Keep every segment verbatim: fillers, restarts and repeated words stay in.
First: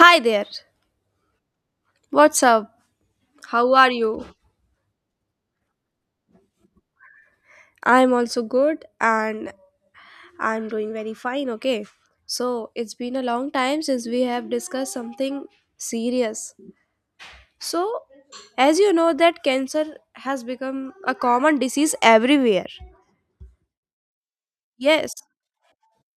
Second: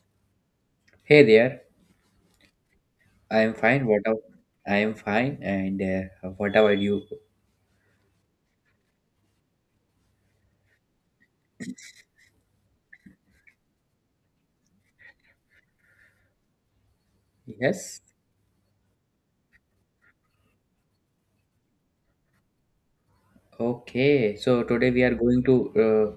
Hi there. Hey there, What's up? I am How fine. are What up? you? I am fine, and uh, what about you? I'm also good and I'm doing very fine, okay? So, it's been a long time since we have discussed something serious. Yes. So, as you know that cancer has become a common disease everywhere. Okay. So today we Yes. are going to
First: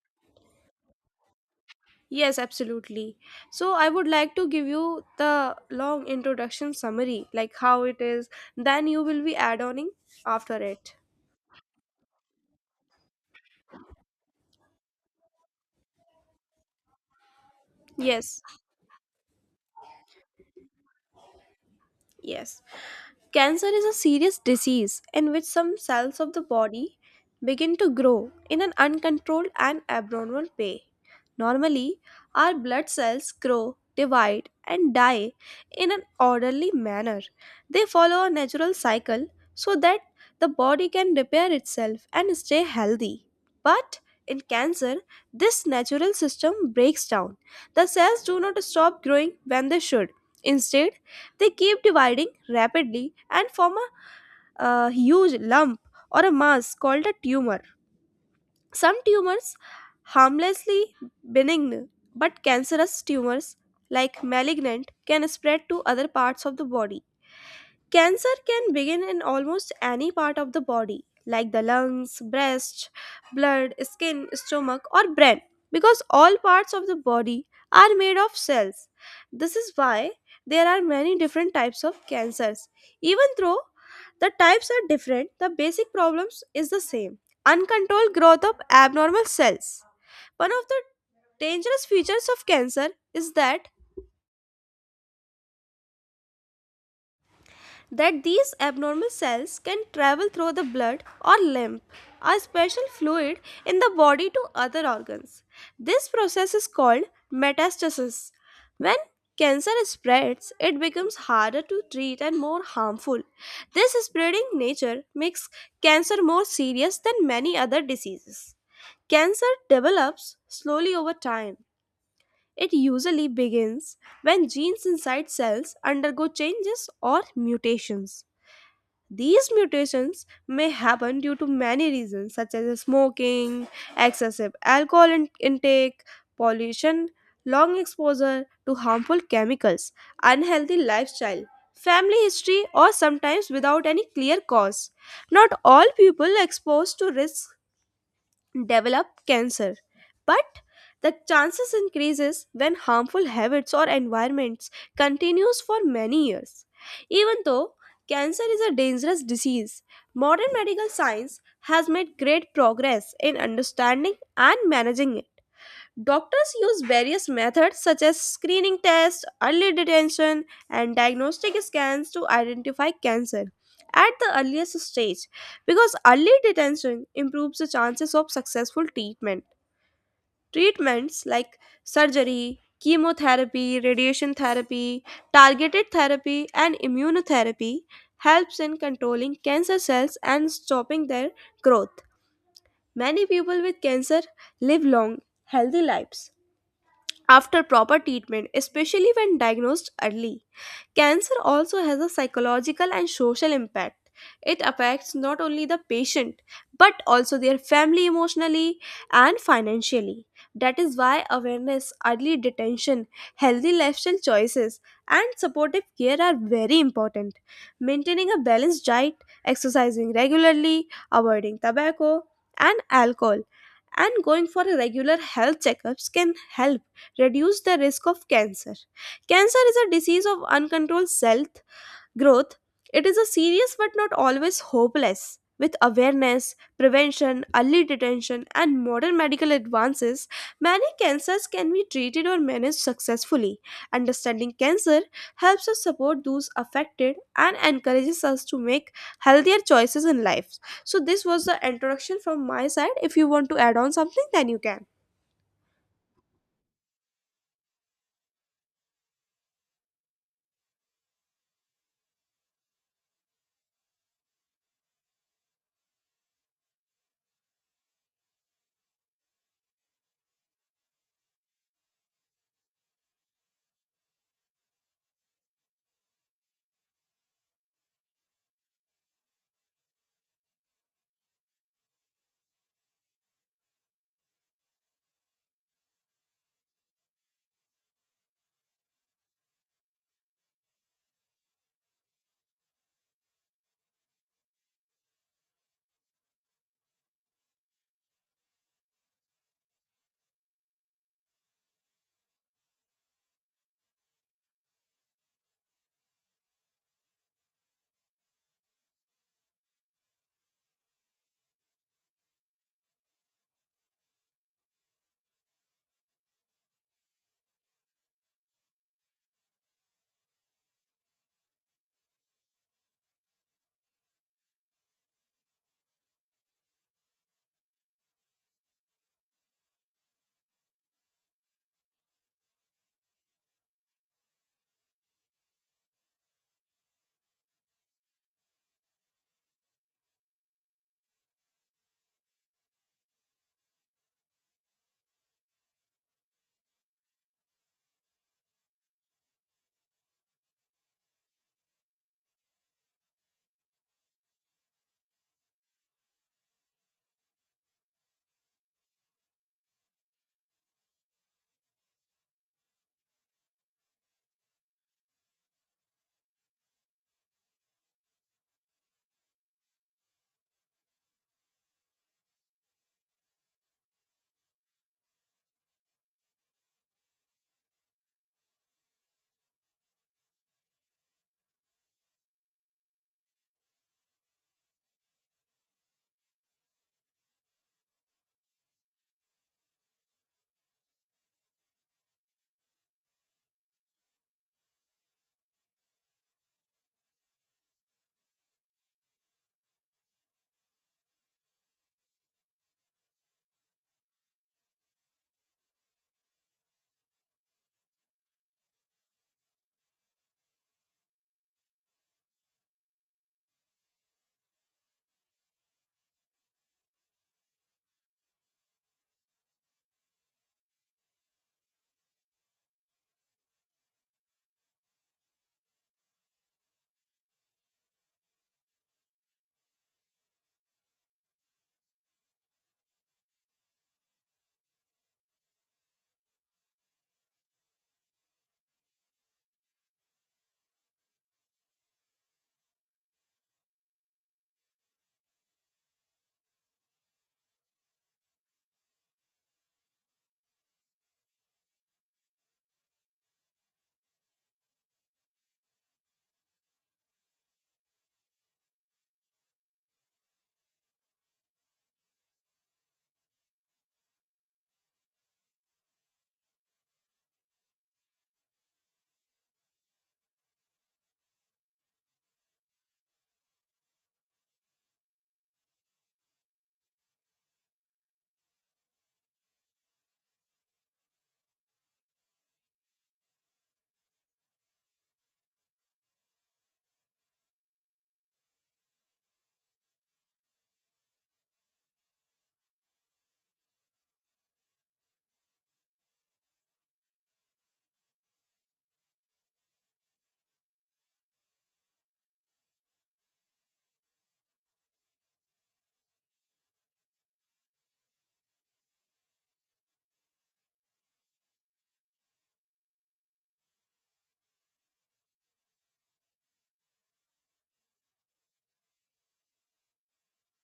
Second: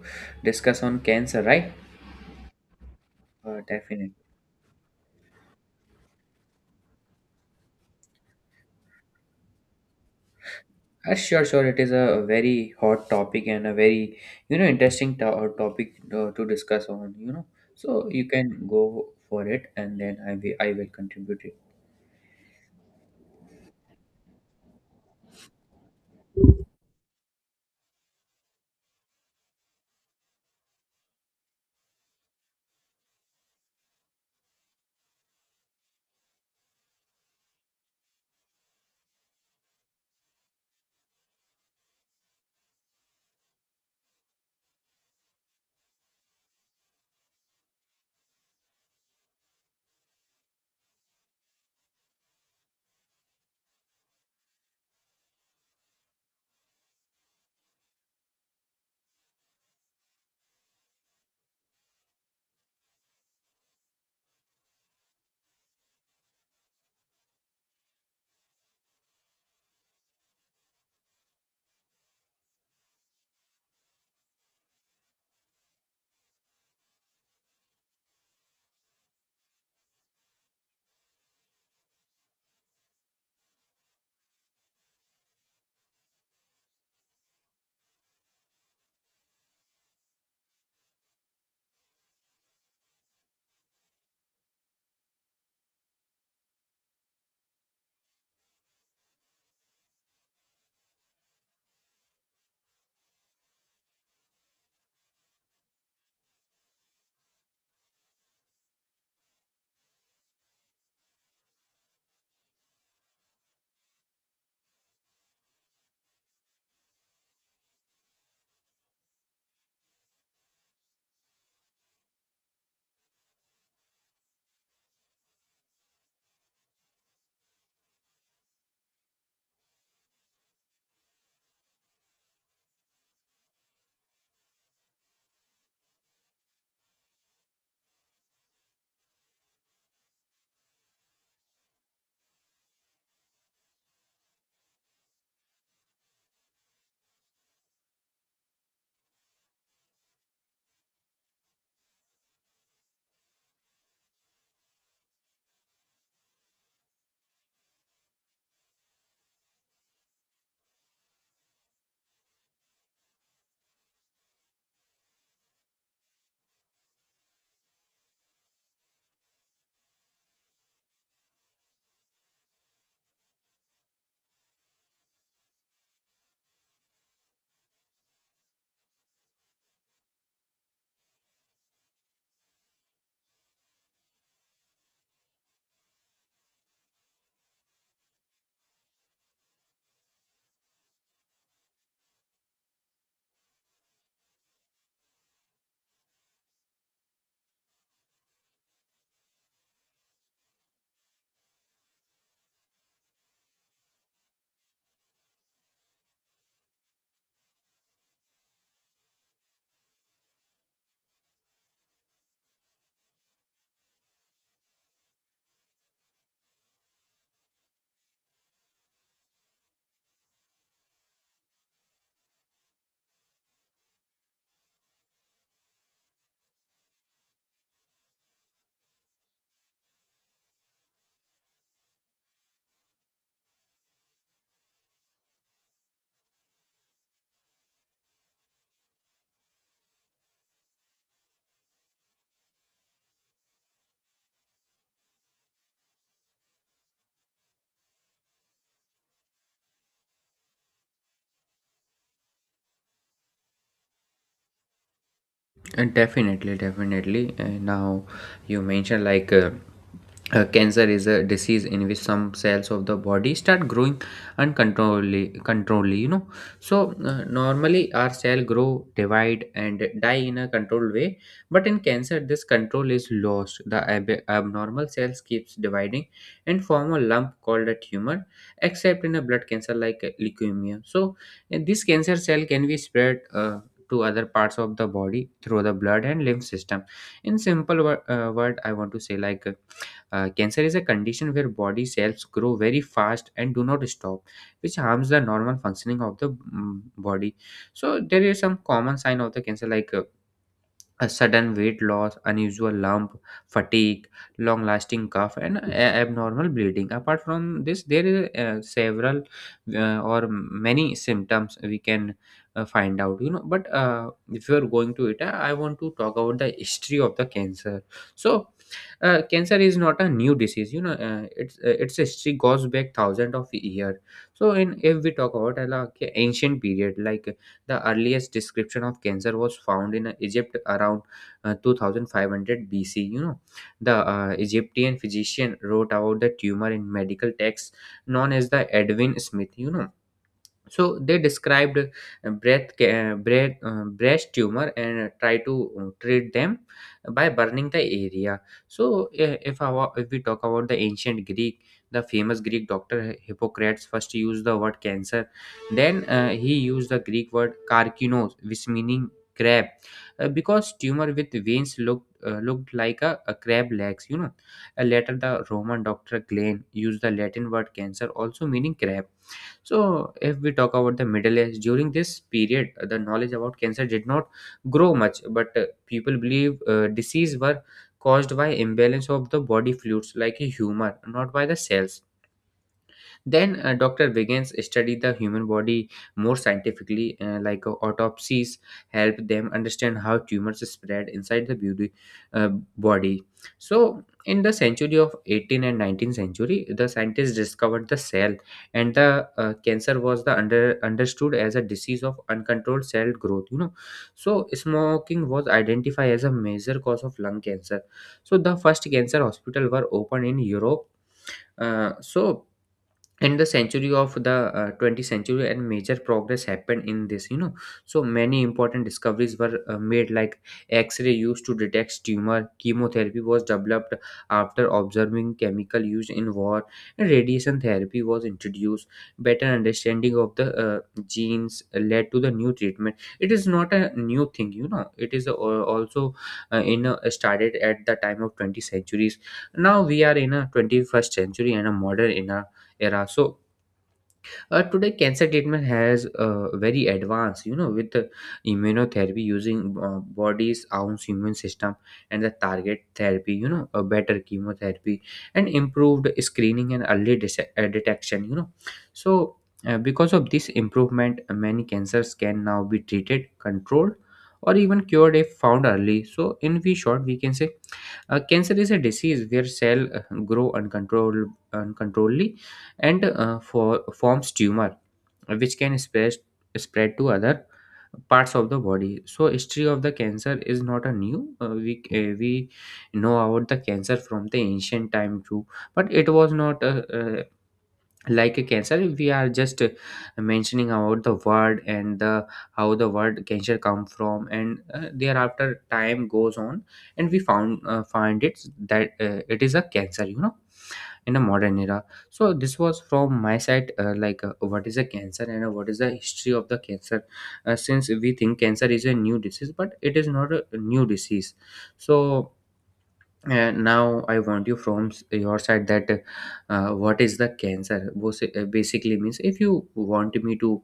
uh, discuss on cancer, right? Yes, absolutely. Uh, So, I would definitely. like to give you the long introduction summary, like how it is, then you will be add-oning after it. Uh, sure, sure. It is a very hot topic and a very you know interesting to- uh, topic uh, to discuss on. You know, so you Yes. can go for it, and then I will I will contribute it. Yes. Cancer is a serious disease in which some cells of the body begin to grow in an uncontrolled and abnormal way. Normally, our blood cells grow, divide, and die in an orderly manner. They follow a natural cycle so that the body can repair itself and stay healthy. But in cancer, this natural system breaks down. The cells do not stop growing when they should. Instead, they keep dividing rapidly and form a uh, huge lump or a mass called a tumor. Some tumors harmlessly benign but cancerous tumors like malignant can spread to other parts of the body. Cancer can begin in almost any part of the body, like the lungs, breast, blood, skin, stomach, or brain, because all parts of the body are made of cells. This is why there are many different types of cancers. Even though the types are different, the basic problems is the same. Uncontrolled growth of abnormal cells. One of the dangerous features of cancer is that That these abnormal cells can travel through the blood or lymph, a special fluid in the body to other organs. This process is called metastasis. When cancer spreads, it becomes harder to treat and more harmful. This spreading nature makes cancer more serious than many other diseases. Cancer develops slowly over time. It usually begins when genes inside cells undergo changes or mutations. These mutations may happen due to many reasons, such as smoking, excessive alcohol in- intake, pollution, long exposure to harmful chemicals, unhealthy lifestyle, family history, or sometimes without any clear cause. Not all people exposed to risks develop cancer, but the chances increases when harmful habits or environments continues for many years. Even though cancer is a dangerous disease, modern medical science has made great progress in understanding and managing. Doctors use various methods such as screening tests, early detection, and diagnostic scans to identify cancer at the earliest stage because early detection improves the chances of successful treatment. Treatments like surgery, chemotherapy, radiation therapy, targeted therapy, and immunotherapy helps in controlling cancer cells and stopping their growth. Many people with cancer live long, healthy lives after proper treatment, especially when diagnosed early. Cancer also has a psychological and social impact. It affects not only the patient but also their family emotionally and financially. That is why awareness, early detention, healthy lifestyle choices, and supportive care are very important. Maintaining a balanced diet, exercising regularly, avoiding tobacco and alcohol and going for a regular health checkups can help reduce the risk of cancer. Cancer is a disease of uncontrolled cell growth. It is a serious but not always hopeless. With awareness, prevention, early detection and modern medical advances, many cancers can be treated or managed successfully. Understanding cancer helps us support those affected and encourages us to make healthier choices in life. So this was the introduction from my side. If you want to add on something, then you can. Uh, Definitely, definitely. Uh, now, you mentioned like uh, uh, cancer is a disease in which some cells of the body start growing uncontrollably. Controlly, you know. So uh, normally our cell grow, divide, and die in a controlled way. But in cancer, this control is lost. The ab- abnormal cells keeps dividing and form a lump called a tumor, except in a blood cancer like uh, leukemia. So and this cancer cell can be spread uh, to other parts of the body through the blood and lymph system. In simple wor- uh, word, I want to say like uh, cancer is a condition where body cells grow very fast and do not stop, which harms the normal functioning of the mm, body. So there is some common sign of the cancer like. Uh, a sudden weight loss, unusual lump, fatigue, long lasting cough, and a- abnormal bleeding. Apart from this, there is uh, several uh, or many symptoms we can uh, find out, you know. But uh, if you are going to it, I I want to talk about the history of the cancer. So, uh, cancer is not a new disease, you know, uh, it's, uh, its history goes back thousands of years. So, in if we talk about uh, like ancient period, like the earliest description of cancer was found in uh, Egypt around uh, two thousand five hundred B C. You know, the uh, Egyptian physician wrote about the tumor in medical texts known as the Edwin Smith. You know, so they described uh, breath ca- uh, breath uh, breast tumor and uh, try to uh, treat them by burning the area. So uh, if our if we talk about the ancient Greek, the famous Greek doctor Hi- Hippocrates first used the word cancer. Then uh, he used the Greek word karkinos, which meaning crab, uh, because tumor with veins looked uh, looked like a, a crab legs, you know. Uh, later the Roman doctor Glenn used the Latin word cancer, also meaning crab. So, if we talk about the Middle Age, during this period, uh, the knowledge about cancer did not grow much, but uh, people believe uh, disease were caused by imbalance of the body fluids like a humor, not by the cells. Then a doctor Wiggins studied the human body more scientifically, uh, like uh, autopsies help them understand how tumors spread inside the beauty, uh, body. So in the century of eighteen and nineteenth century, the scientists discovered the cell, and the uh, cancer was the under understood as a disease of uncontrolled cell growth. You know, so smoking was identified as a major cause of lung cancer. So the first cancer hospital were opened in Europe. Uh, so in the century of the uh, twentieth century and major progress happened in this, you know. So many important discoveries were uh, made, like x-ray used to detect tumor, chemotherapy was developed after observing chemical used in war, and radiation therapy was introduced. Better understanding of the uh, genes led to the new treatment. It is not a new thing, you know, it is uh, also uh, in a, started at the time of twentieth centuries. Now we are in a twenty-first century and a modern era era. So uh, today, cancer treatment has uh, very advanced, you know, with uh, immunotherapy using uh, body's own immune system and the target therapy, you know, a better chemotherapy, and improved screening and early dis- uh, detection, you know. So uh, because of this improvement, many cancers can now be treated, controlled, or even cured if found early. So in we short, we can say uh, cancer is a disease where cell uh, grow uncontrolled uncontrollably, and uh, for, forms tumor, which can spread, spread to other parts of the body. So history of the cancer is not a new, uh, we uh, we know about the cancer from the ancient time too, but it was not uh, uh, like a cancer. We are just uh, mentioning about the word and the how the word cancer come from, and uh, thereafter time goes on, and we found uh, find it that uh, it is a cancer, you know, in a modern era. So this was from my side, uh, like uh, what is a cancer, and uh, what is the history of the cancer. Uh, since we think cancer is a new disease, but it is not a new disease. So uh, now I want you from s- your side that uh, what is the cancer? Basi- uh, Basically means, if you want me to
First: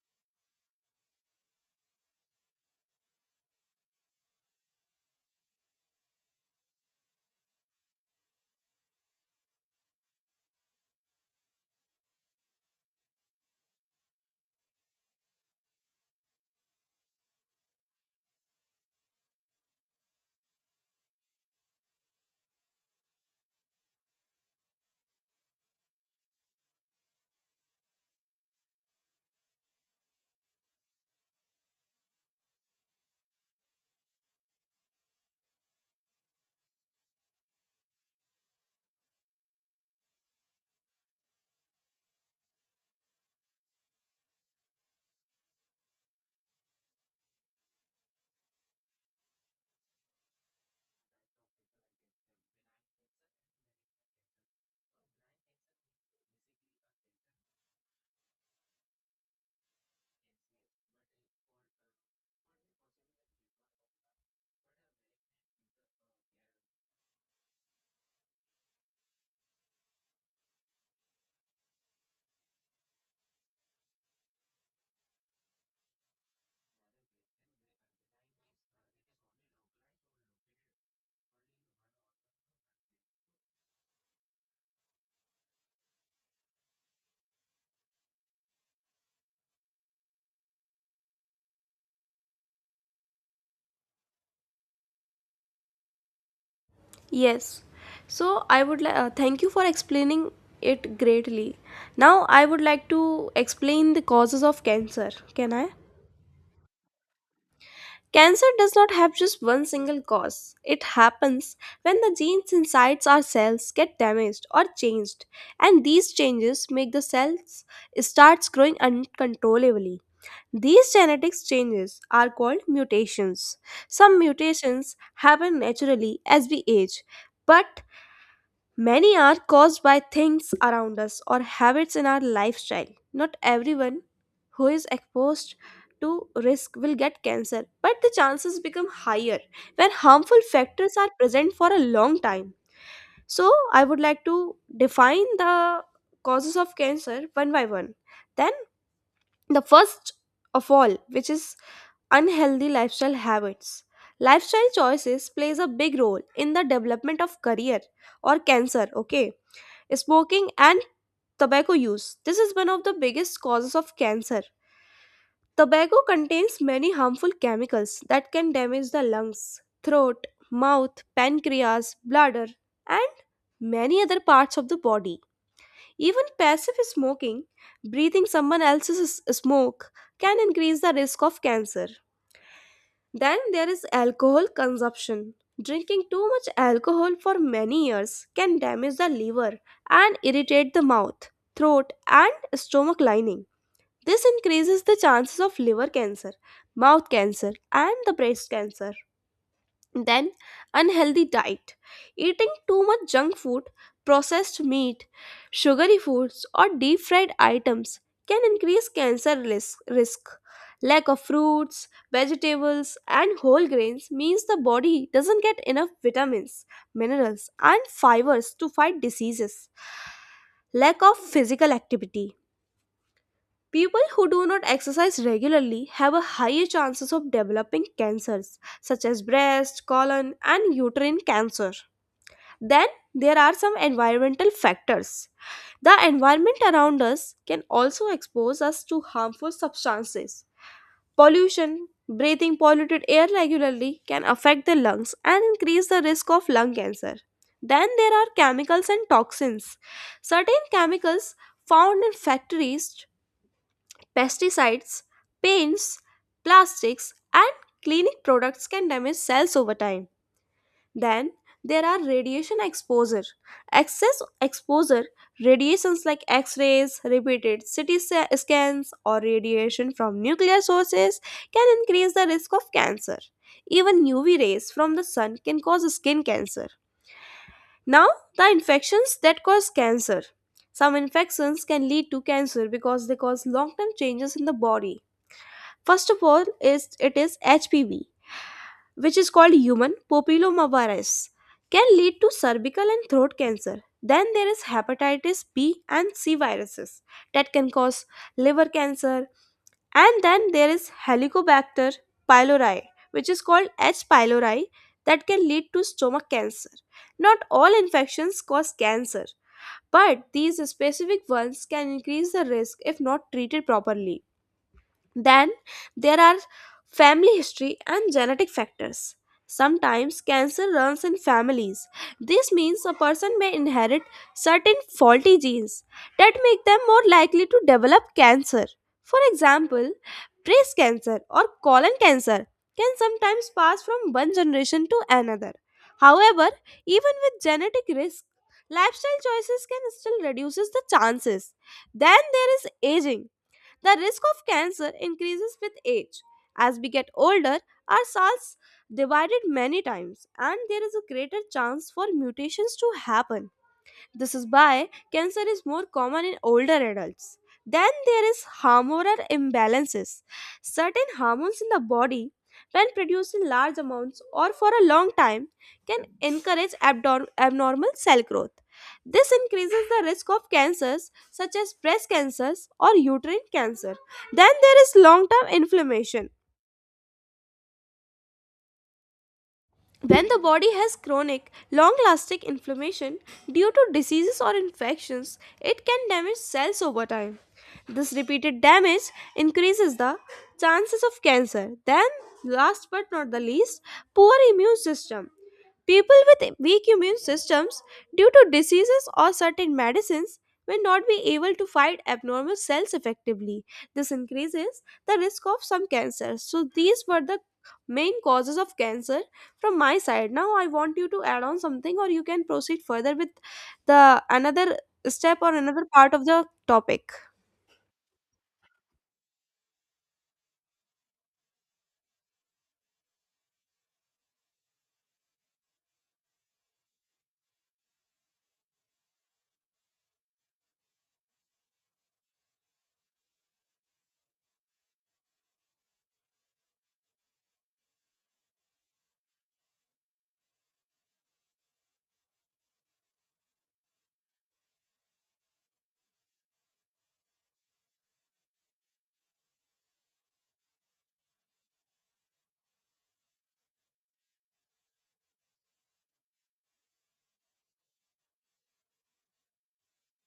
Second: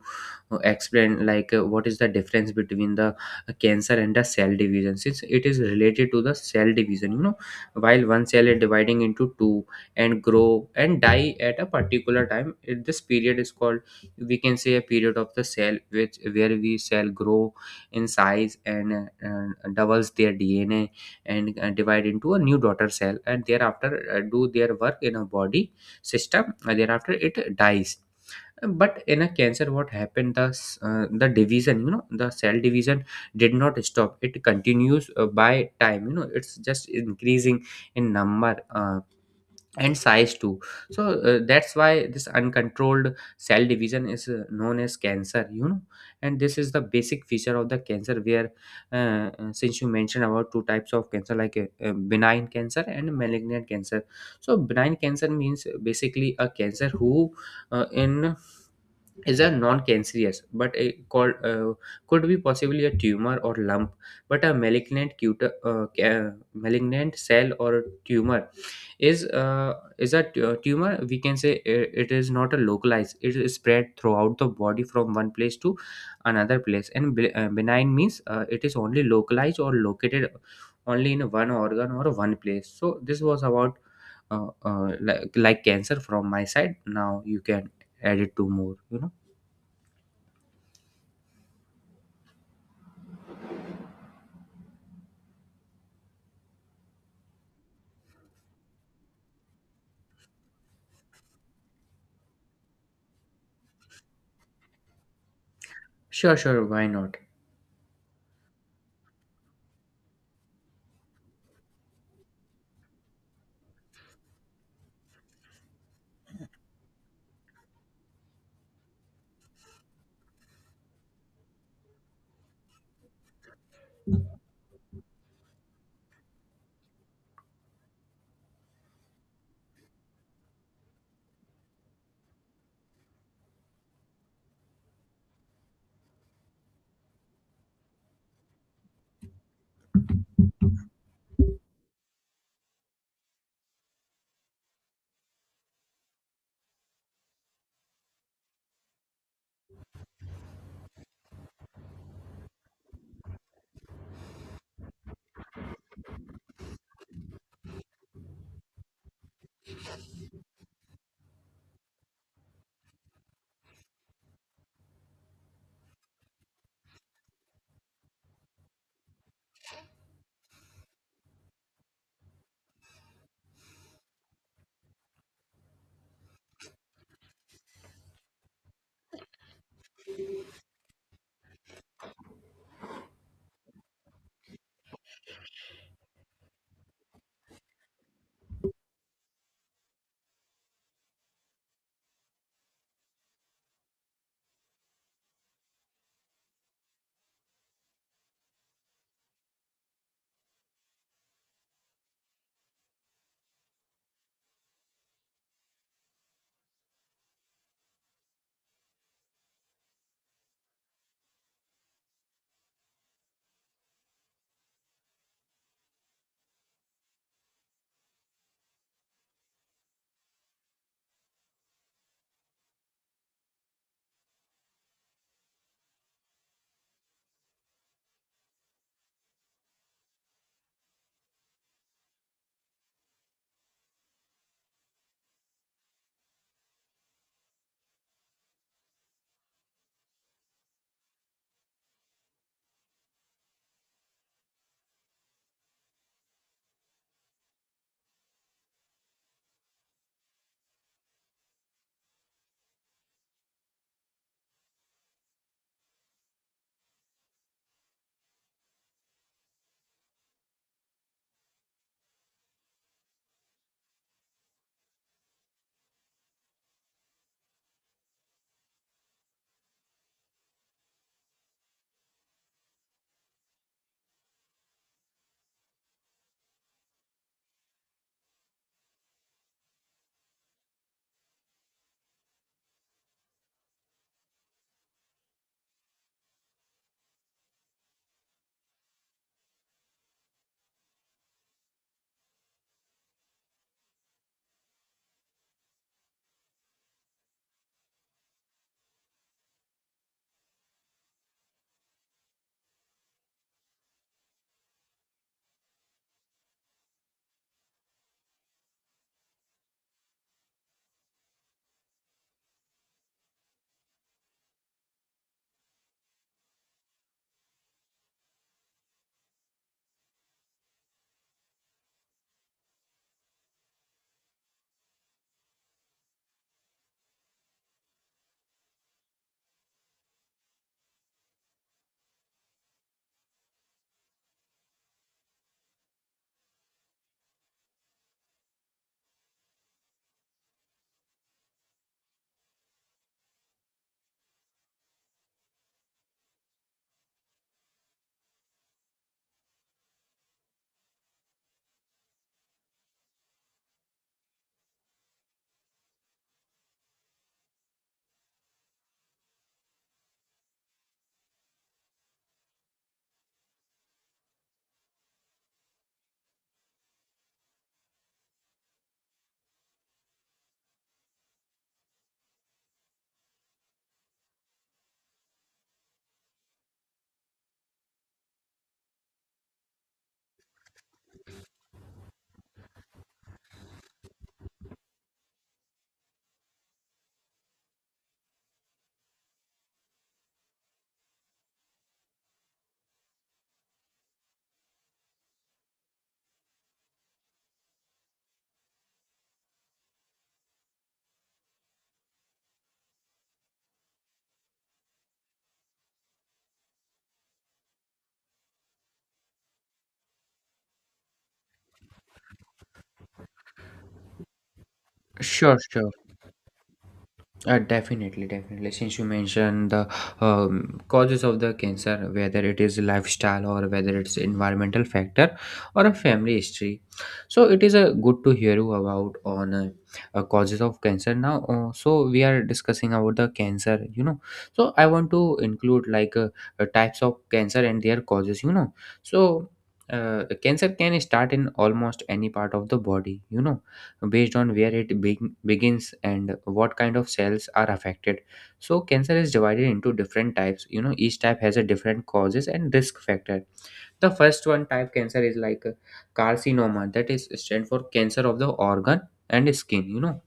uh, explain like uh, what is the difference between the uh, cancer and the cell division, since it is related to the cell division, you know. While one cell is dividing into two and grow and die at a particular time, it, this period is called, we can say a period of the cell which where we cell grow in size, and uh, uh, doubles their D N A, and uh, divide into a new daughter cell, and thereafter uh, do their work in a body system, and thereafter it dies. But in a cancer what happened, the s- uh, the division, you know, the cell division did not stop. It continues uh, by time, you know, it's just increasing in number uh, and size too. So uh, that's why this uncontrolled cell division is uh, known as cancer, you know. And this is the basic feature of the cancer where uh, uh, since you mentioned about two types of cancer like uh, uh, benign cancer and malignant cancer. So benign cancer means basically a cancer who uh, in is a non-cancerous but a called uh, could be possibly a tumor or lump. But a malignant cut- uh, ca- malignant cell or tumor is uh, is a tu- tumor, we can say i- it is not a localized, it is spread throughout the body from one place to another place. And be- uh, benign means uh, it is only localized or located only in one organ or one place. So this was about uh, uh, like, like cancer from my side. Now you can add it to more, you know. Yes. So I would li- uh, thank you for explaining it greatly. Now I would like to explain the causes of cancer. Can I? Sure, sure, why not? Cancer does not have just one single cause. It happens when the genes inside our cells get damaged or changed, and these changes make the cells starts growing uncontrollably. These genetics changes are called mutations. Some mutations happen naturally as we age, but many are caused by things around us or habits in our lifestyle. Not everyone who is exposed to risk will get cancer, but the chances become higher when harmful factors are present for a long time. So, I would like to define the causes of cancer one by one. Then, the first of all, which is unhealthy lifestyle habits. Lifestyle choices plays a big role in the development of career or cancer, okay? Smoking and tobacco use. This is one of the biggest causes of cancer. Tobacco contains many harmful chemicals that can damage the lungs, throat, mouth, pancreas, bladder, and many other parts of the body. Even passive smoking, breathing someone else's smoke, can increase the risk of cancer. Then there is alcohol consumption. Drinking too much alcohol for many years can damage the liver and irritate the mouth, throat, and stomach lining. This increases the chances of liver cancer, mouth cancer, and the breast cancer. Then, unhealthy diet. Eating too much junk food, processed meat, sugary foods, or deep fried items can increase cancer risk. risk. Lack of fruits, vegetables, and whole grains means the body doesn't get enough vitamins, minerals, and fibers to fight diseases. Lack of physical activity. People who do not exercise regularly have a higher chances of developing cancers such as breast, colon and uterine cancer. Then there are some environmental factors. The environment around us can also expose us to harmful substances. Pollution, breathing polluted air regularly can affect the lungs and increase the risk of lung cancer. Then there are chemicals and toxins. Certain chemicals found in factories, pesticides, paints, plastics, and cleaning products can damage cells over time. Then there are radiation exposure. Excess exposure, radiations like X rays, repeated C T sa- scans, or radiation from nuclear sources can increase the risk of cancer. Even U V rays from the sun can cause skin cancer. Now, the infections that cause cancer. Some infections can lead to cancer because they cause long term changes in the body. First of all, is it is H P V, which is called human papillomavirus, can lead to cervical and throat cancer. Then there is hepatitis B and C viruses that can cause liver cancer. And then there is Helicobacter pylori, which is called H. pylori, that can lead to stomach cancer. Not all infections cause cancer, but these specific ones can increase the risk if not treated properly. Then there are family history and genetic factors. Sometimes cancer runs in families. This means a person may inherit certain faulty genes that make them more likely to develop cancer. For example, breast cancer or colon cancer can sometimes pass from one generation to another. However, even with genetic risk, lifestyle choices can still reduces the chances. Then there is aging. The risk of cancer increases with age. As we get older, our cells divided many times and there is a greater chance for mutations to happen. This is why cancer is more common in older adults. Then there is hormonal imbalances. Certain hormones in the body, when produced in large amounts or for a long time, can encourage abdor- abnormal cell growth. This increases the risk of cancers such as breast cancers or uterine cancer. Then there is long term inflammation. When the body has chronic, long lasting inflammation due to diseases or infections, it can damage cells over time. This repeated damage increases the chances of cancer. Then, last but not the least, poor immune system. People with weak immune systems due to diseases or certain medicines may not be able to fight abnormal cells effectively. This increases the risk of some cancers. So, these were the main causes of cancer from my side. Now, I want you to add on something, or you can proceed further with the another step or Sure, another sure. part of the topic. Uh, definitely, definitely. Since you mentioned the um, causes of the cancer, whether it is lifestyle or whether it's environmental factor or a family history, so it is a good to hear you about on uh, uh, causes of cancer now. Uh, so we are discussing about the cancer, you know. So I want to include like uh, uh, types of cancer and their causes, you know. So uh, cancer can start in almost any part of the body, you know, based on where it beg- begins and what kind of cells are affected. So cancer is divided into different types, you know, each type has a different causes and risk factor. The first one type cancer is like uh, carcinoma, that is stand for cancer of the organ and skin, you know.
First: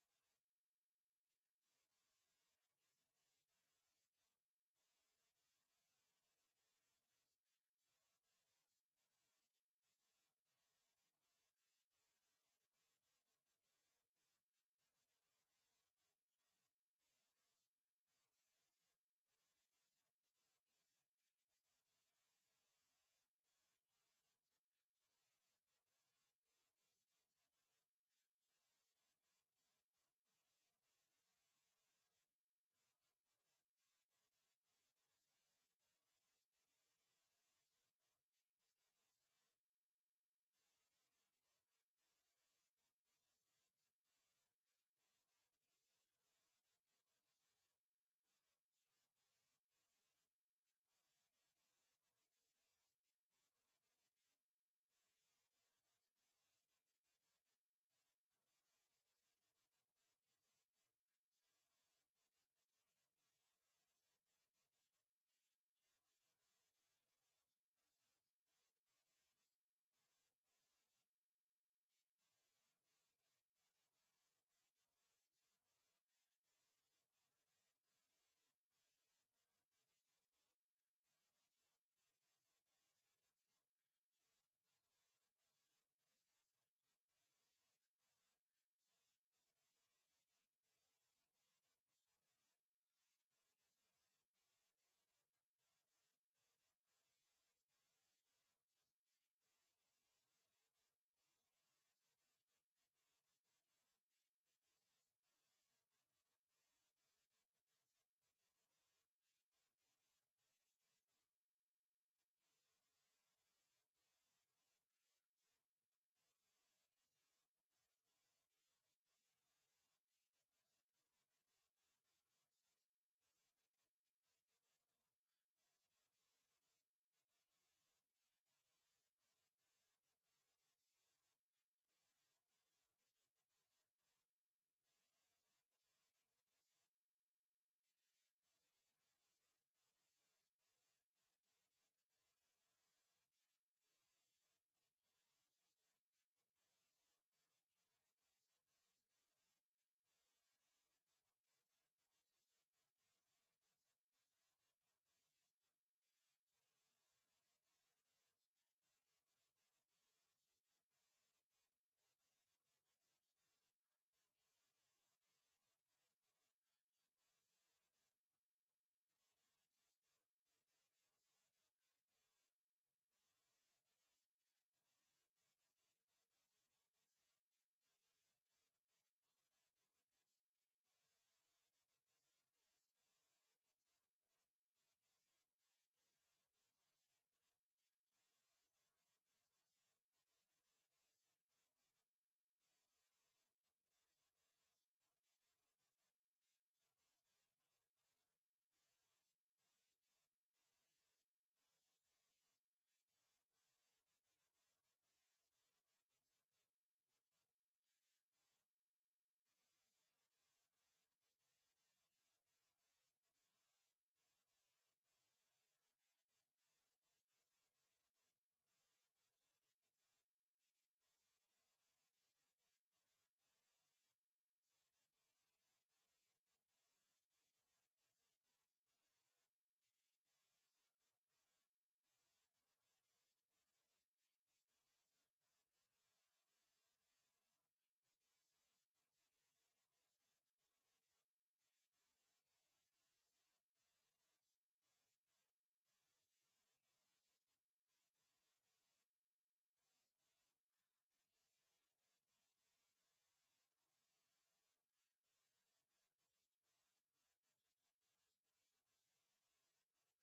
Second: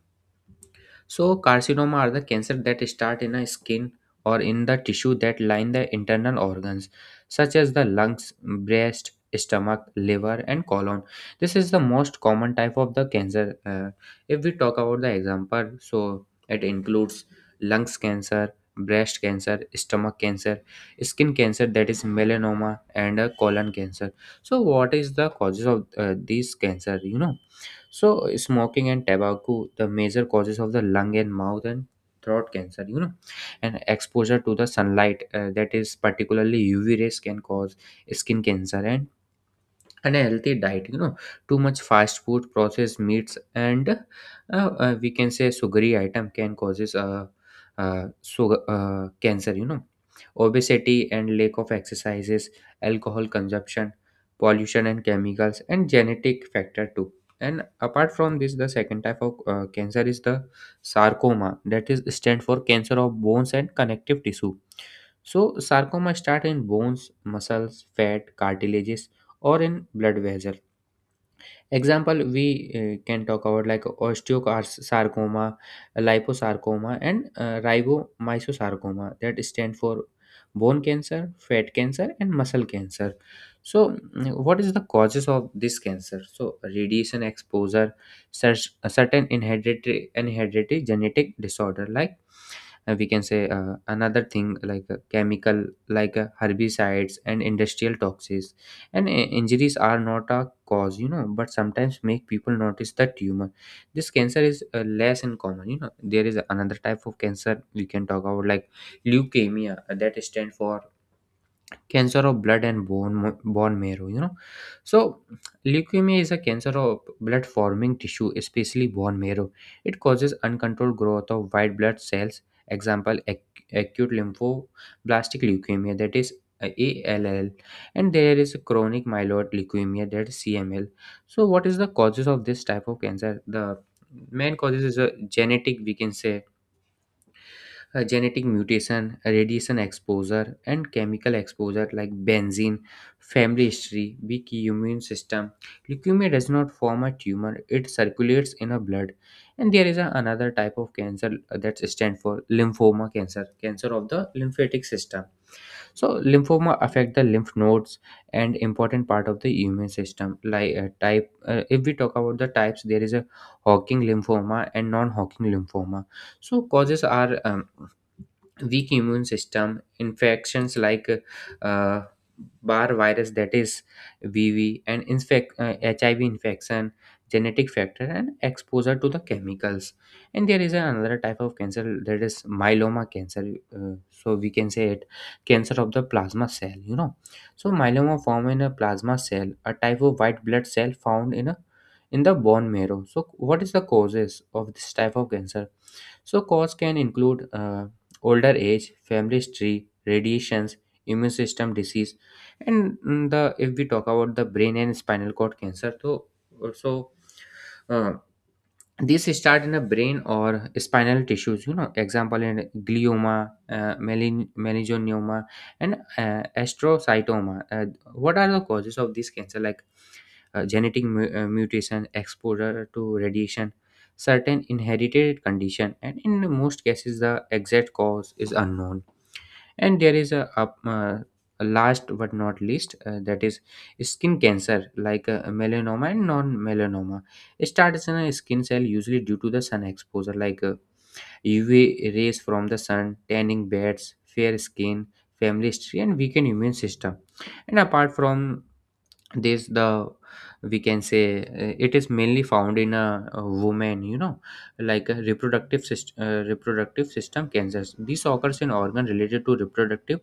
So carcinoma are the cancer that start in a skin or in the tissue that line the internal organs, such as the lungs, breast, stomach, liver, and colon. This is the most common type of the cancer. Uh, if we talk about the example, so it includes lungs cancer, breast cancer, stomach cancer, skin cancer that is melanoma, and uh, colon cancer. So, what is the causes of uh, these cancer? You know so, smoking and tobacco, the major causes of the lung and mouth and throat cancer, you know, and exposure to the sunlight, uh, that is particularly U V rays, can cause skin cancer and and healthy diet you know Too much fast food, processed meats, and uh, uh, we can say sugary item can causes uh, uh, sugar, uh, cancer you know Obesity and lack of exercises, alcohol consumption, pollution and chemicals, and genetic factor too. And apart from this, the second type of uh, cancer is the sarcoma, that is stand for cancer of bones and connective tissue. So sarcoma start in bones, muscles, fat, cartilages, or in blood vessel. Example, we uh, can talk about, like, osteosarcoma, liposarcoma, and uh, ribomyosarcoma, that stand for bone cancer, fat cancer, and muscle cancer. So, mm, what is the causes of this cancer? So, radiation exposure, such a certain inherited inherited genetic disorder, like, uh, we can say, uh, another thing like uh, chemical like uh, herbicides and industrial toxins, and uh, injuries are not a cause, you know but sometimes make people notice the tumor. This cancer is uh, less in common you know There is another type of cancer we can talk about, like leukemia, uh, that stands for cancer of blood and bone mo- bone marrow you know So leukemia is a cancer of blood forming tissue, especially bone marrow. It causes uncontrolled growth of white blood cells. Example, ac- acute lymphoblastic leukemia, that is uh, A L L, and there is a chronic myeloid leukemia, that is C M L. So what is the causes of this type of cancer? The main causes is a genetic, we can say, uh, genetic mutation, radiation exposure, and chemical exposure like benzene, family history, weak immune system. Leukemia does not form a tumor, it circulates in a blood. And there is a, another type of cancer, uh, that stands for lymphoma cancer, cancer of the lymphatic system. So lymphoma affect the lymph nodes and important part of the immune system. Like, uh, type, uh, if we talk about the types, there is a Hawking lymphoma and non-Hawking lymphoma. So causes are um, weak immune system, infections like uh, bar virus, that is vv, and infect, uh, H I V infection, genetic factor, and exposure to the chemicals. And there is another type of cancer, that is myeloma cancer. Uh, so we can say it cancer of the plasma cell you know So myeloma form in a plasma cell, a type of white blood cell found in a, in the bone marrow. So what is the causes of this type of cancer? So, cause can include uh, older age, family history, radiations, immune system disease, and mm, the, if we talk about the brain and spinal cord cancer, so also, uh, this start in the brain or spinal tissues. You know, example in glioma, uh, melin- meningioma, and uh, astrocytoma. Uh, what are the causes of this cancer? Like, uh, genetic mu- uh, mutation, exposure to radiation, certain inherited condition, and in most cases, the exact cause is unknown. And there is a, up- uh, a last but not least, uh, that is skin cancer, like uh, melanoma and non-melanoma. It starts in a skin cell, usually due to the sun exposure, like uh, U V rays from the sun, tanning beds, fair skin, family history, and weakened immune system. And apart from this, the, we can say, uh, it is mainly found in a, a woman you know Like a reproductive system, uh, reproductive system cancers. This occurs in organ related to reproductive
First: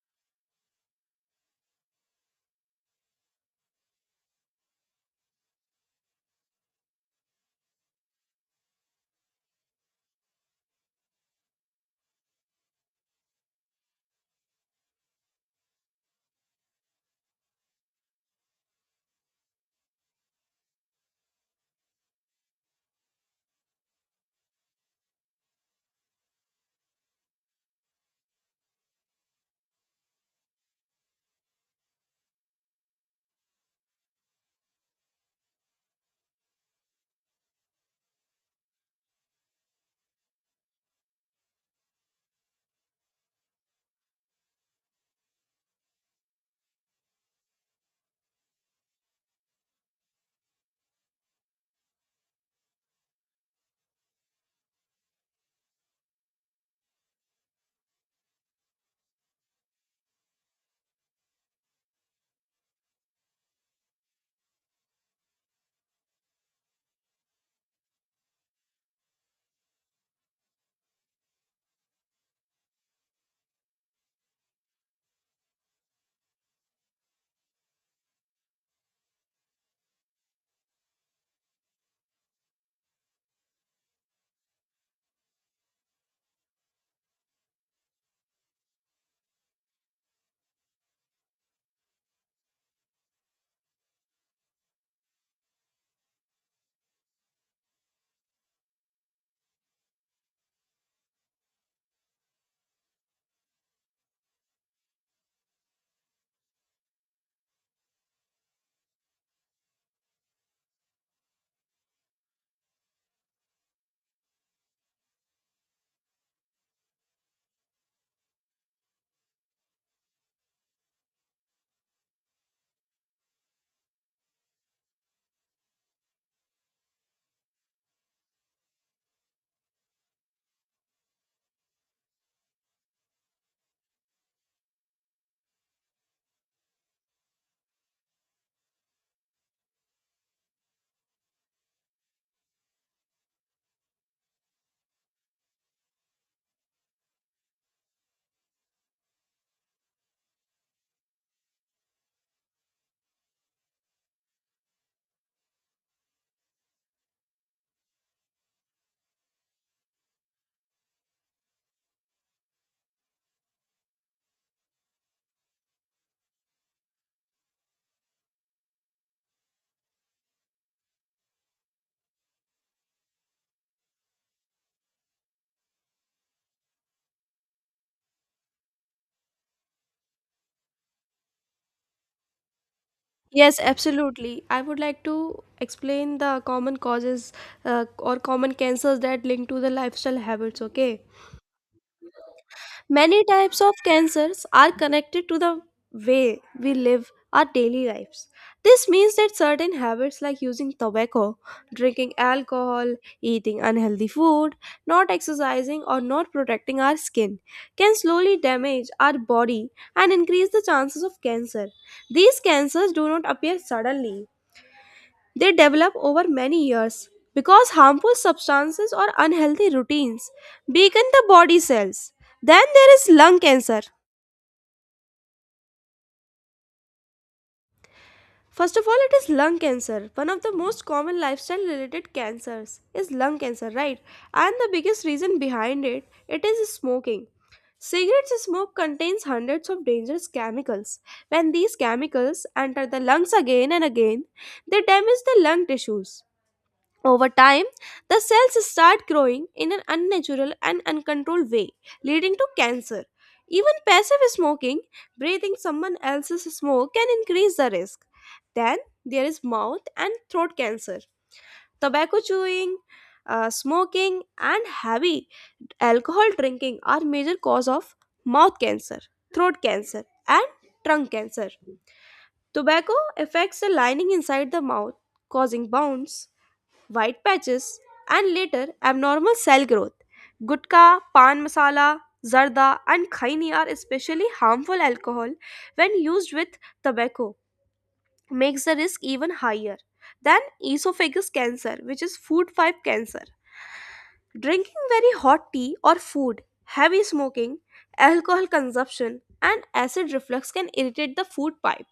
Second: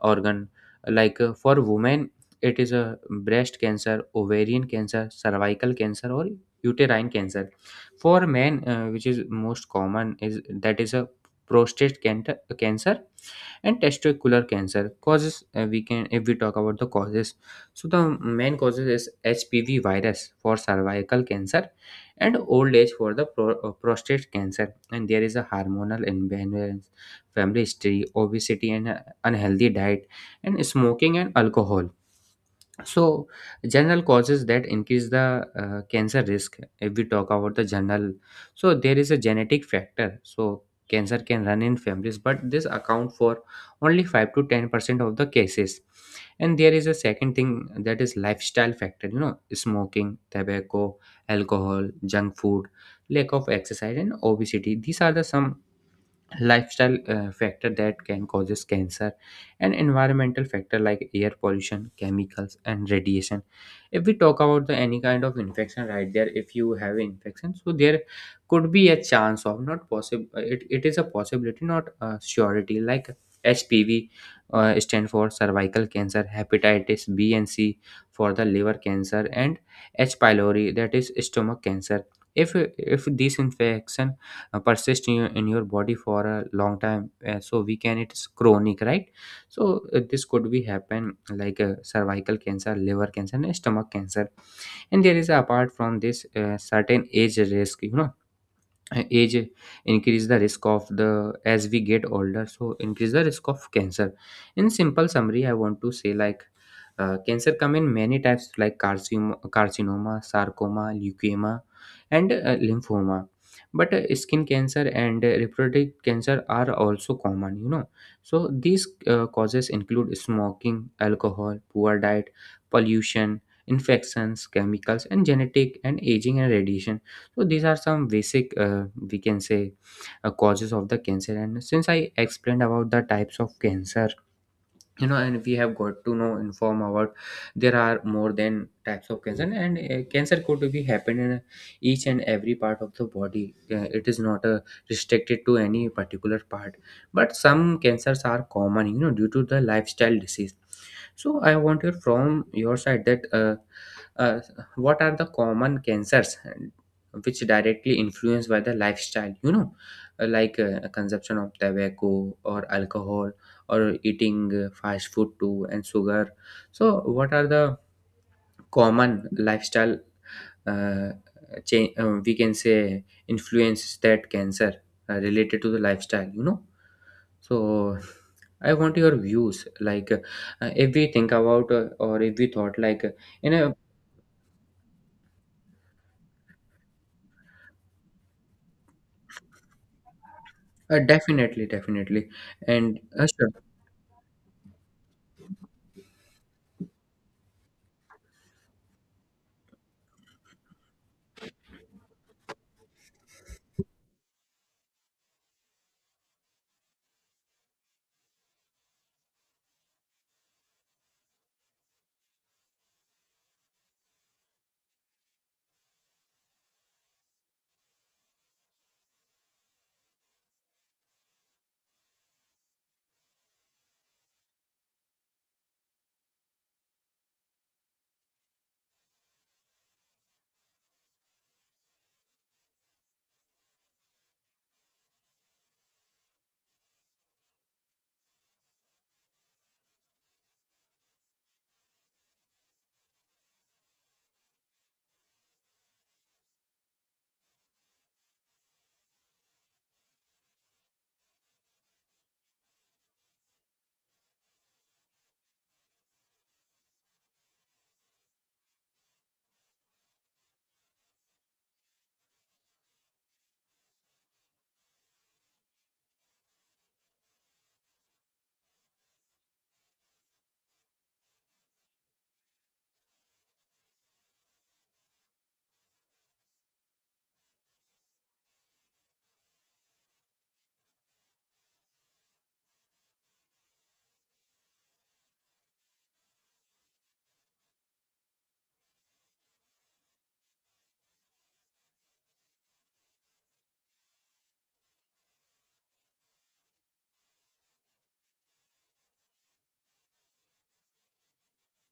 organ. Like, uh, for women, it is a breast cancer, ovarian cancer, cervical cancer, or uterine cancer. For men, uh, which is most common is that is a prostate cancer cancer and testicular cancer. Causes, uh, we can, if we talk about the causes, so the main causes is H P V virus for cervical cancer, and old age for the pro- uh, prostate cancer. And there is a hormonal imbalance, family history, obesity, and uh, unhealthy diet, and smoking and alcohol. So general causes that increase the uh, cancer risk, if we talk about the general, so there is a genetic factor. So cancer can run in families, but this account for only five to ten percent of the cases. And there is a second thing, that is lifestyle factor, you know smoking, tobacco, alcohol, junk food, lack of exercise, and obesity. These are the some lifestyle uh, factor that can causes cancer. And environmental factor like air pollution, chemicals, and radiation. If we talk about the any kind of infection, right, there, if you have infection, so there could be a chance of, not possible, it, it is a possibility, not a surety, like H P V, uh, stand for cervical cancer, hepatitis b and c for the liver cancer, and h pylori, that is stomach cancer. If if these infection uh, persist in your, in your body for a long time, uh, so we can, it's chronic, right? So uh, this could be happen, like, uh, cervical cancer, liver cancer, and stomach cancer. And there is, apart from this, uh, certain age risk. You know age increase the risk of the, as we get older, so increase the risk of cancer. In simple summary I want to say, like, uh, cancer come in many types like carcinoma, carcinoma sarcoma, leukemia, and uh, lymphoma. But uh, skin cancer and uh, reproductive cancer are also common, you know. So these uh, causes include smoking, alcohol, poor diet, pollution, infections, chemicals, and genetic, and aging, and radiation. So these are some basic, uh, we can say, uh, causes of the cancer. And since I explained about the types of cancer, you know, and we have got to know inform about, there are more than types of cancer, and uh, cancer could be happen in each and every part of the body. Uh, it is not uh, restricted to any particular part, but some cancers are common, you know, due to the lifestyle disease. So I want you from your side that, uh, uh, what are the common cancers and which directly influenced by the lifestyle, you know, uh, like, uh, consumption of tobacco, or alcohol, or eating, uh, fast food too and sugar. So what are the common lifestyle, uh, change, uh, we can say, influence, that cancer, uh, related to the lifestyle, you know? So I want your views, like, uh, if we think about, uh, or if we thought like, uh, you Yes, know, absolutely. I would like to explain the common causes uh, or common cancers that link to the lifestyle habits. uh, Okay. definitely, definitely, and Many uh, sure. types of cancers are connected to the way we live our daily lives. This means that certain habits like using tobacco, drinking alcohol, eating unhealthy food, not exercising, or not protecting our skin can slowly damage our body and increase the chances of cancer. These cancers do not appear suddenly, they develop over many years because harmful substances or unhealthy routines weaken the body cells. Then there is lung cancer. First of all, it is lung cancer. One of the most common lifestyle related cancers is lung cancer, right? And the biggest reason behind it, it is smoking. Cigarettes smoke contains hundreds of dangerous chemicals. When these chemicals enter the lungs again and again, they damage the lung tissues. Over time, the cells start growing in an unnatural and uncontrolled way, leading to cancer. Even passive smoking, breathing someone else's smoke, can increase the risk. Then there is mouth and throat cancer. Tobacco chewing, uh, smoking, and heavy alcohol drinking are major cause of mouth cancer, throat cancer, and trunk cancer. Tobacco affects the lining inside the mouth, causing bounce white patches, and later abnormal cell growth. Gutka, pan masala, zarda, and khaini are especially harmful alcohol when used with tobacco, makes the risk even higher than esophagus cancer, which is food pipe cancer. Drinking very hot tea or food, heavy smoking, alcohol consumption, and acid reflux can irritate the food pipe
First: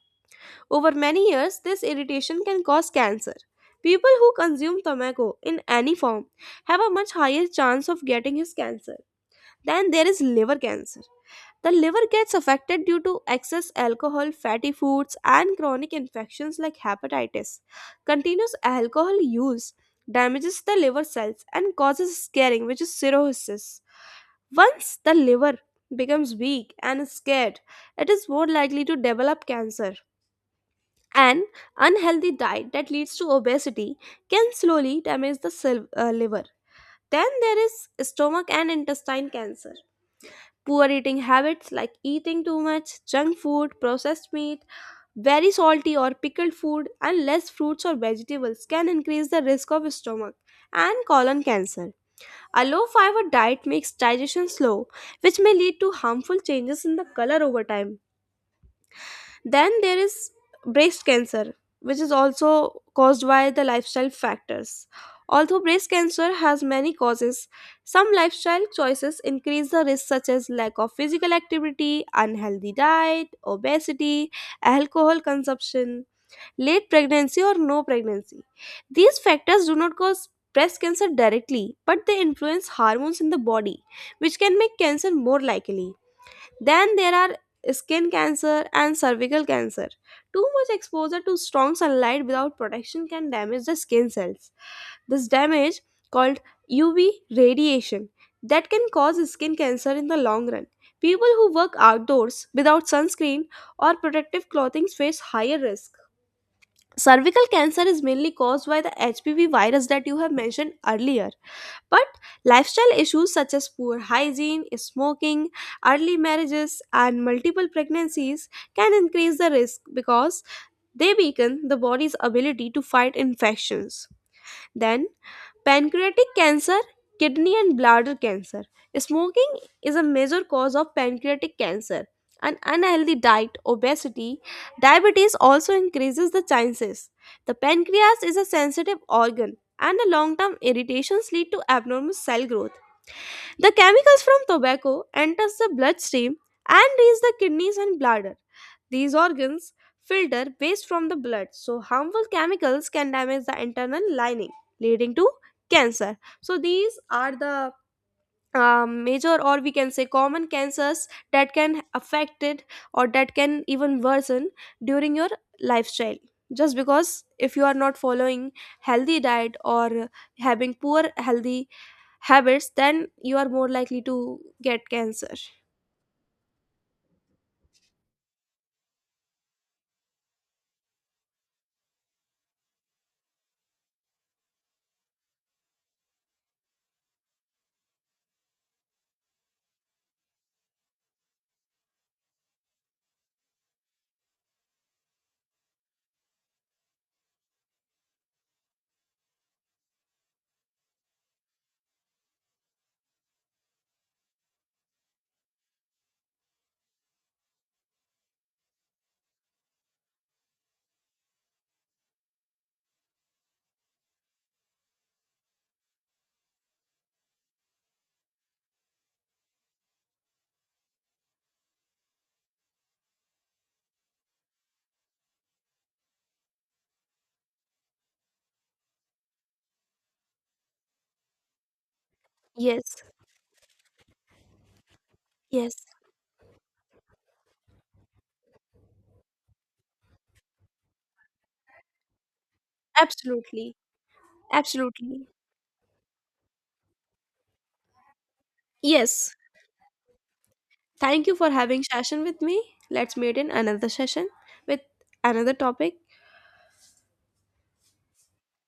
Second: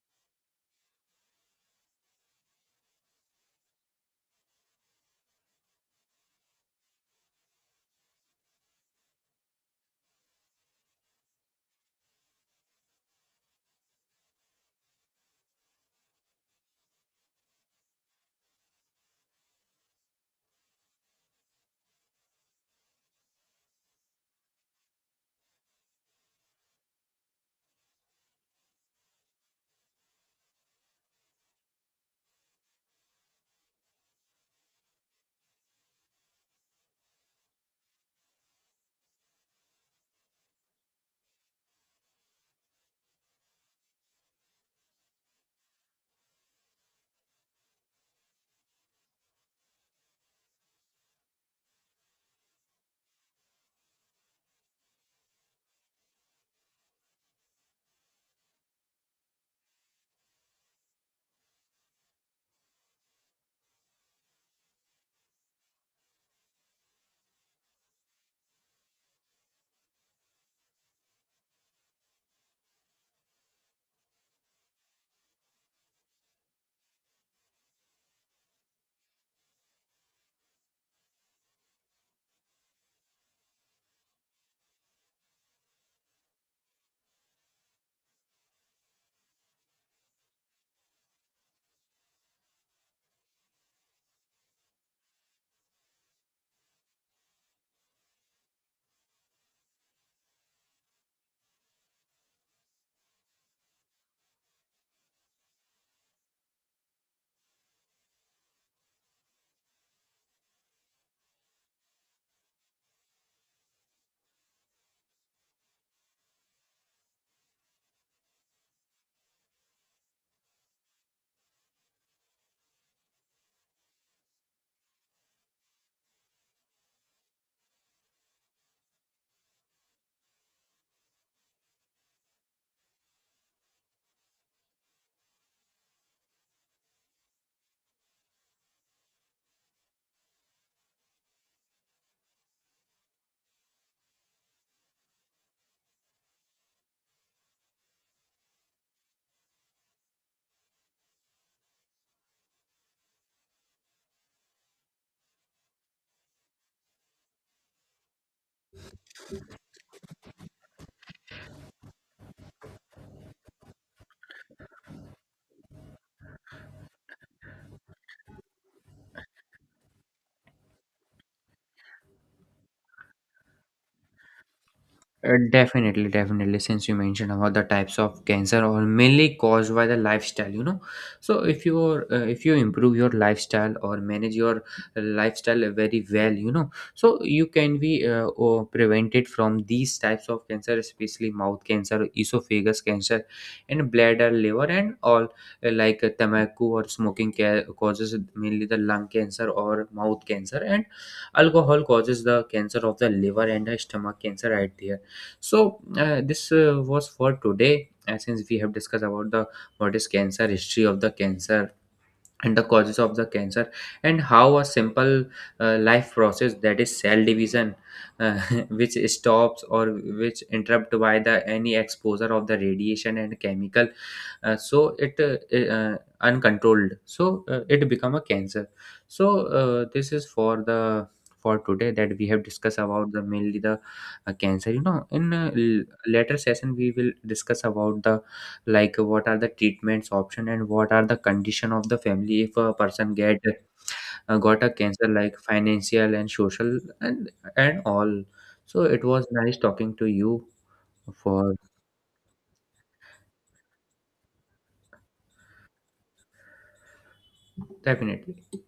over many years, this irritation can cause cancer. People who consume tobacco in any form have a much higher chance of getting his cancer. Then there is liver cancer. The liver gets affected due to excess alcohol, fatty foods, and chronic infections like hepatitis. Continuous alcohol use damages the liver cells and causes scarring, which is cirrhosis. Once the liver becomes weak and is scared, it is more likely to develop cancer. An unhealthy diet that leads to obesity can slowly damage the sil- uh, liver. Then there is stomach and intestine cancer. Poor eating habits like eating too much junk food, processed meat, very salty or pickled food, and less fruits or vegetables can increase the risk of stomach and colon cancer. A low fiber diet makes digestion slow, which may lead to harmful changes in the color over time. Then there is breast cancer, which is also caused by the lifestyle factors. Although breast cancer has many causes, some lifestyle choices increase the risk, such as lack of physical activity, unhealthy diet, obesity, alcohol consumption, late pregnancy, or no pregnancy. These factors do not cause breast cancer directly, but they influence hormones in the body, which can make cancer more likely. Then there are skin cancer and cervical cancer. Too much exposure to strong sunlight without protection can damage the skin cells. This damage, called U V radiation, that can cause skin cancer in the long run. People who work outdoors without sunscreen or protective clothing face higher risk. Cervical cancer is mainly caused by the H P V virus that you have mentioned earlier. But lifestyle issues such as poor hygiene, smoking, early marriages, and multiple pregnancies can increase the risk because they weaken the body's ability to fight infections. Then, pancreatic cancer, kidney, and bladder cancer. Smoking is a major cause of pancreatic cancer. An unhealthy diet, obesity, diabetes also increases the chances. The pancreas is a sensitive organ, and the long-term irritations lead to abnormal cell growth. The chemicals from tobacco enters the bloodstream and reach the kidneys and bladder. These organs filter waste from the blood, so harmful chemicals can damage the internal lining, leading to cancer. So, these are the uh, major or we can say common cancers that can affect it or that can even worsen during your lifestyle just because if you are not following healthy diet or having poor healthy habits then you are more likely to get cancer. Uh, Definitely, definitely. Since you mentioned about the types of cancer are mainly caused by the lifestyle, you know. So if you uh, if you improve your lifestyle or manage your lifestyle very well, you know, so you can be uh, or prevented from these types of cancer, especially mouth cancer, esophagus cancer, and bladder, liver, and all, uh, like uh, tobacco or smoking ca- causes mainly the lung cancer or mouth cancer, and alcohol causes the cancer of the liver and the stomach cancer, right there. So uh, this uh, was for today, uh, since we have discussed about the, what is cancer, history of the cancer, and the causes of the cancer, and how a simple uh, life process, that is cell division, uh, which stops or which interrupt by the any exposure of the radiation and chemical, uh, so it uh, uh, uncontrolled, so uh, it become a cancer. So uh, this is for the, for today, that we have discussed Yes, about, the mainly the uh, cancer, you know. In uh, l- yes, later session we will discuss about the, like, uh, what are the treatments option and what are the condition of the family if a person get absolutely, uh, got a cancer, absolutely. like financial and social, and and all. So it was Yes, nice talking to you, thank you for for, having session with me. Let's meet in another session with another topic. definitely.